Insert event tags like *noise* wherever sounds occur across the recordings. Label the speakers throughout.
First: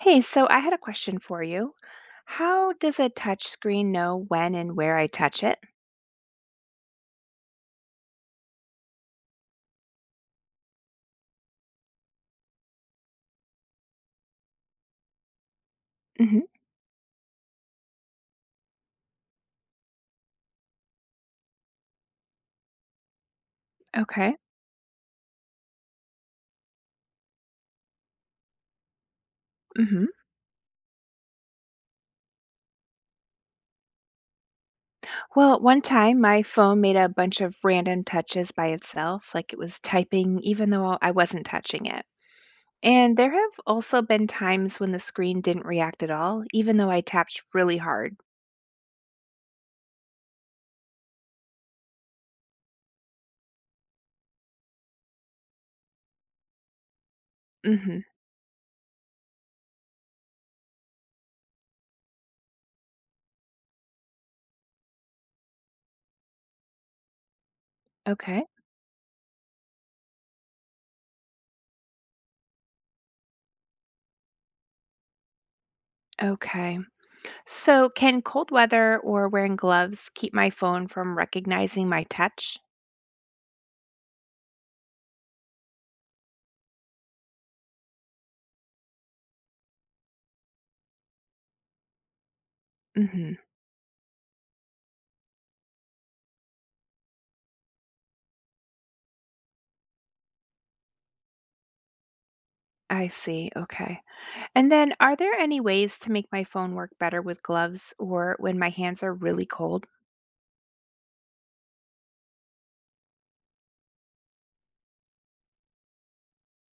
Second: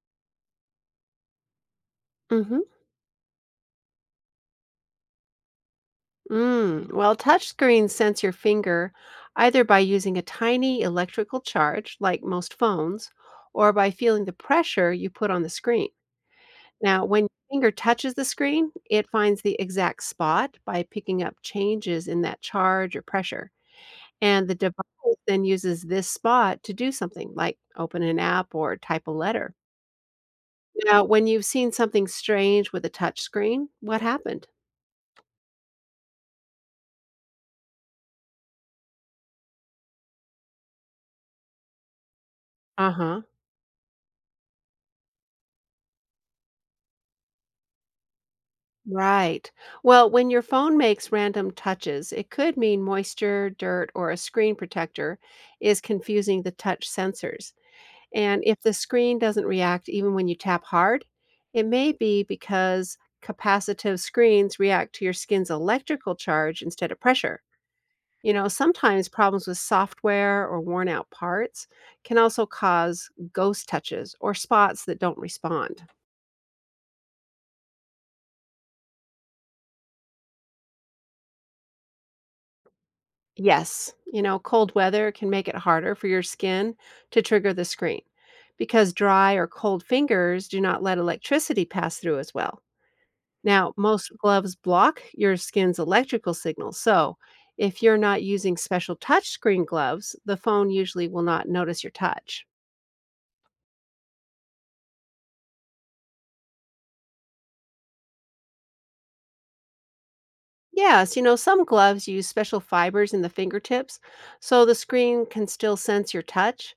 Speaker 1: Hey, so I had a question for you.
Speaker 2: Mhm.
Speaker 1: How does a touch screen know when and where I touch it?
Speaker 2: Mm. Well, touchscreens sense your finger either by using a tiny electrical charge, like most phones, or by feeling the pressure you put on the screen.
Speaker 1: hmm
Speaker 2: Now, when your finger touches the screen, it finds the exact spot by picking up changes in that charge or pressure.
Speaker 1: Okay.
Speaker 2: And the device then uses this spot to do something like open an app or type a letter.
Speaker 1: hmm
Speaker 2: Now, when you've seen something strange with a touch screen, what happened?
Speaker 1: Well, one time my phone made a bunch of random touches by itself, like it was typing even though I wasn't touching it.
Speaker 2: Uh
Speaker 1: And
Speaker 2: huh.
Speaker 1: there have also been times when the screen didn't react at all, even though I tapped really hard.
Speaker 2: Right. Well, when your phone makes random touches, it could mean moisture, dirt, or a screen protector is confusing the touch sensors.
Speaker 1: hmm
Speaker 2: And if the screen doesn't react even when you tap hard, it may be because capacitive screens react to your skin's electrical charge instead of pressure. You
Speaker 1: Okay.
Speaker 2: know, sometimes problems with software or worn out parts can also cause ghost touches or spots that don't respond.
Speaker 1: Okay. So, can cold weather or wearing gloves keep my phone from recognizing my touch?
Speaker 2: Yes, you know, cold weather can make it harder for your skin to trigger the screen because dry or cold fingers do not let electricity pass through as well.
Speaker 1: hmm
Speaker 2: Now, most gloves block your skin's electrical signals, so if you're not using special touch screen gloves, the phone usually will not notice your touch.
Speaker 1: I see. Okay. And then, are there any ways to make my phone work better with gloves or when my hands are really cold?
Speaker 2: Yes, you know, some gloves use special fibers in the fingertips so the screen can still sense your touch,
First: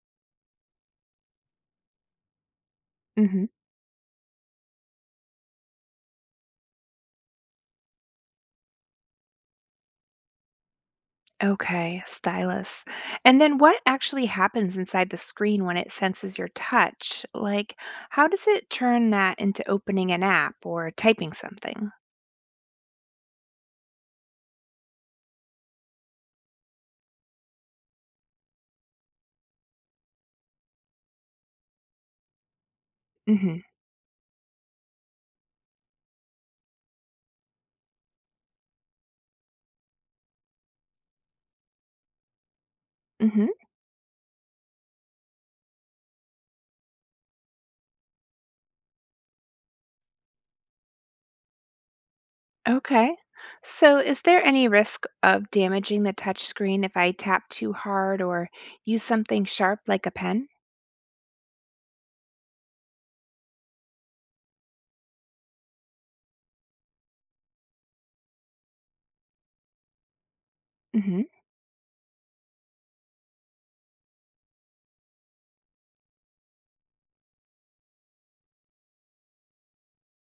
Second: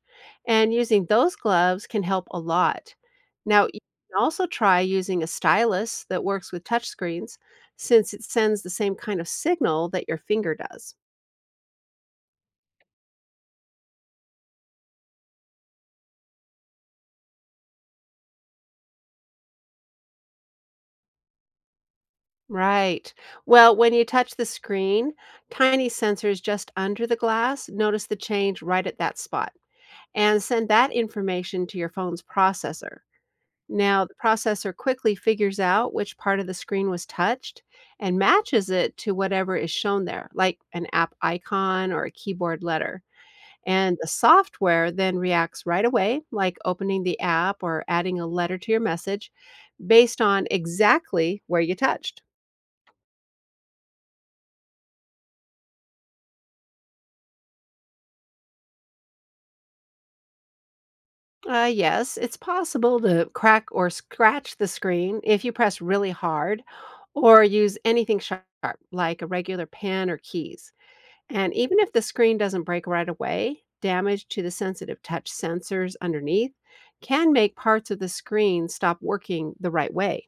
Speaker 2: and using those gloves can help a lot.
Speaker 1: hmm
Speaker 2: Now, you can also try using a stylus that works with touch screens since it sends the same kind of signal that your finger does.
Speaker 1: Okay, stylus. And then, what actually happens inside the screen when it senses your touch? Like, how does it turn that into opening an app or typing something?
Speaker 2: Right. Well, when you touch the screen, tiny sensors just under the glass notice the change right at that spot and send that information to your phone's processor.
Speaker 1: hmm
Speaker 2: Now, the processor quickly figures out which part of the screen was touched and matches it to whatever is shown there, like an app icon or a keyboard letter.
Speaker 1: hmm
Speaker 2: And the software then reacts right away, like opening the app or adding a letter to your message based on exactly where you touched.
Speaker 1: Okay. So, is there any risk of damaging the touch screen if I tap too hard or use something sharp like a pen?
Speaker 2: Yes, it's possible to crack or scratch the screen if you press really hard or use anything sharp, like a regular pen or keys.
Speaker 1: hmm
Speaker 2: And even if the screen doesn't break right away, damage to the sensitive touch sensors underneath can make parts of the screen stop working the right way.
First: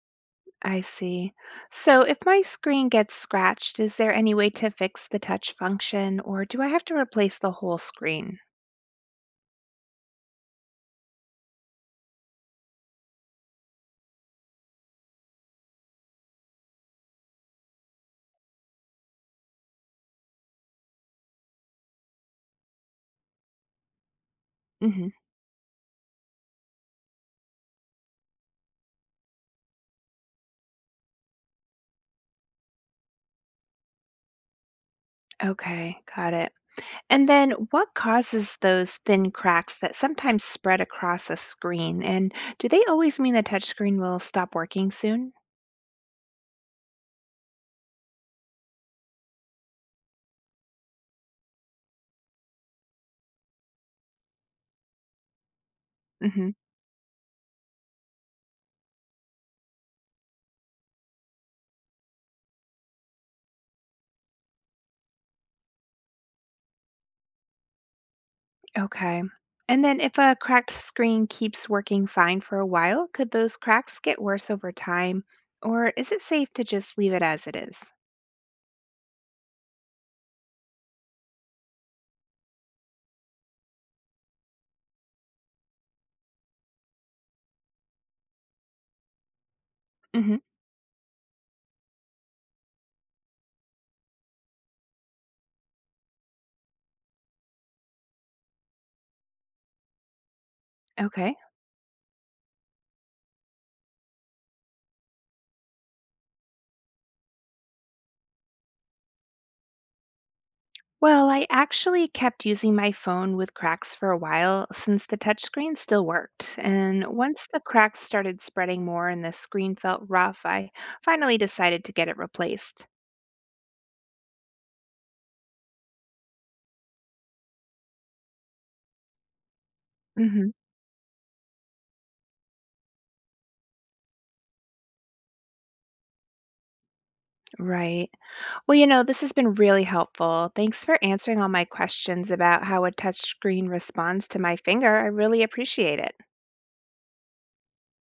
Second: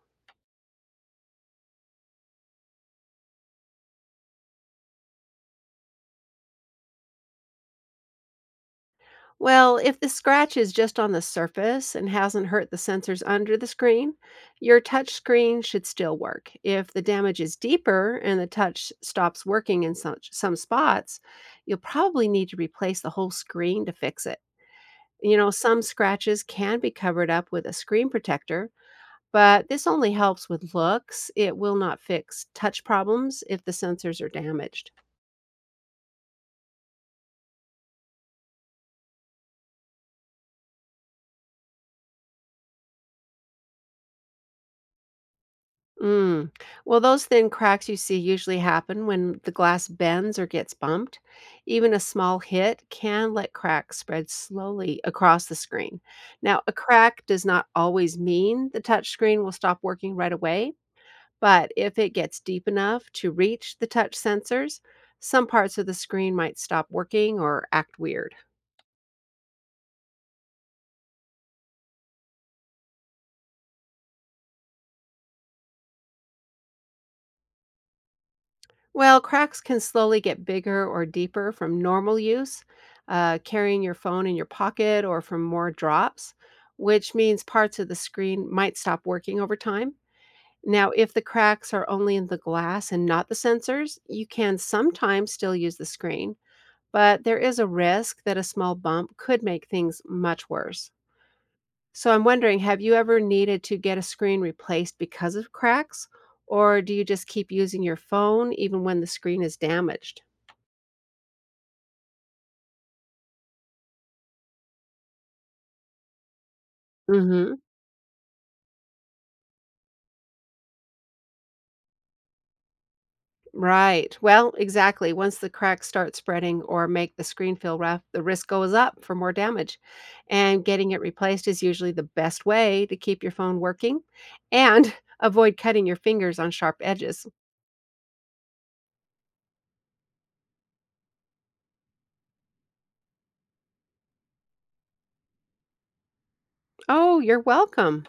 Speaker 1: I see. So if my screen gets scratched, is there any way to fix the touch function or do I have to replace the whole screen?
Speaker 2: Well, if the scratch is just on the surface and hasn't hurt the sensors under the screen, your touch screen should still work. If the damage is deeper and the touch stops working in such, some spots, you'll probably need to replace the whole screen to fix it.
Speaker 1: hmm
Speaker 2: You know, some scratches can be covered up with a screen protector, but this only helps with looks. It will not fix touch problems if the sensors are damaged.
Speaker 1: Okay, got it. And then what causes those thin cracks that sometimes spread across a screen? And do they always mean the touch screen will stop working soon?
Speaker 2: Mm. Well, those thin cracks you see usually happen when the glass bends or gets bumped. Even a small hit can let cracks spread slowly across the screen.
Speaker 1: hmm
Speaker 2: Now, a crack does not always mean the touch screen will stop working right away, but if it gets deep enough to reach the touch sensors, some parts of the screen might stop working or act weird.
Speaker 1: Okay. And then if a cracked screen keeps working fine for a while, could those cracks get worse over time? Or is it safe to just leave it as it is?
Speaker 2: Well, cracks can slowly get bigger or deeper from normal use, carrying your phone in your pocket, or from more drops, which means parts of the screen might stop working over time.
Speaker 1: Mm-hmm.
Speaker 2: Now, if the cracks are only in the glass and not the sensors, you can sometimes still use the screen, but there is a risk that a small bump could make things much worse.
Speaker 1: Okay.
Speaker 2: So, I'm wondering, have you ever needed to get a screen replaced because of cracks, or do you just keep using your phone even when the screen is damaged?
Speaker 1: Well, I actually kept using my phone with cracks for a while since the touchscreen still worked. And once
Speaker 2: Mhm.
Speaker 1: the cracks started spreading more and the screen felt rough, I finally decided to get it replaced.
Speaker 2: Right. Well, exactly. Once the cracks start spreading or make the screen feel rough, the risk goes up for more damage.
Speaker 1: hmm
Speaker 2: And getting it replaced is usually the best way to keep your phone working and *laughs* avoid cutting your fingers on sharp edges.
Speaker 1: Right. Well, this has been really helpful. Thanks for answering all my questions about how a touchscreen responds to my finger. I really appreciate it.
Speaker 2: Oh, you're welcome.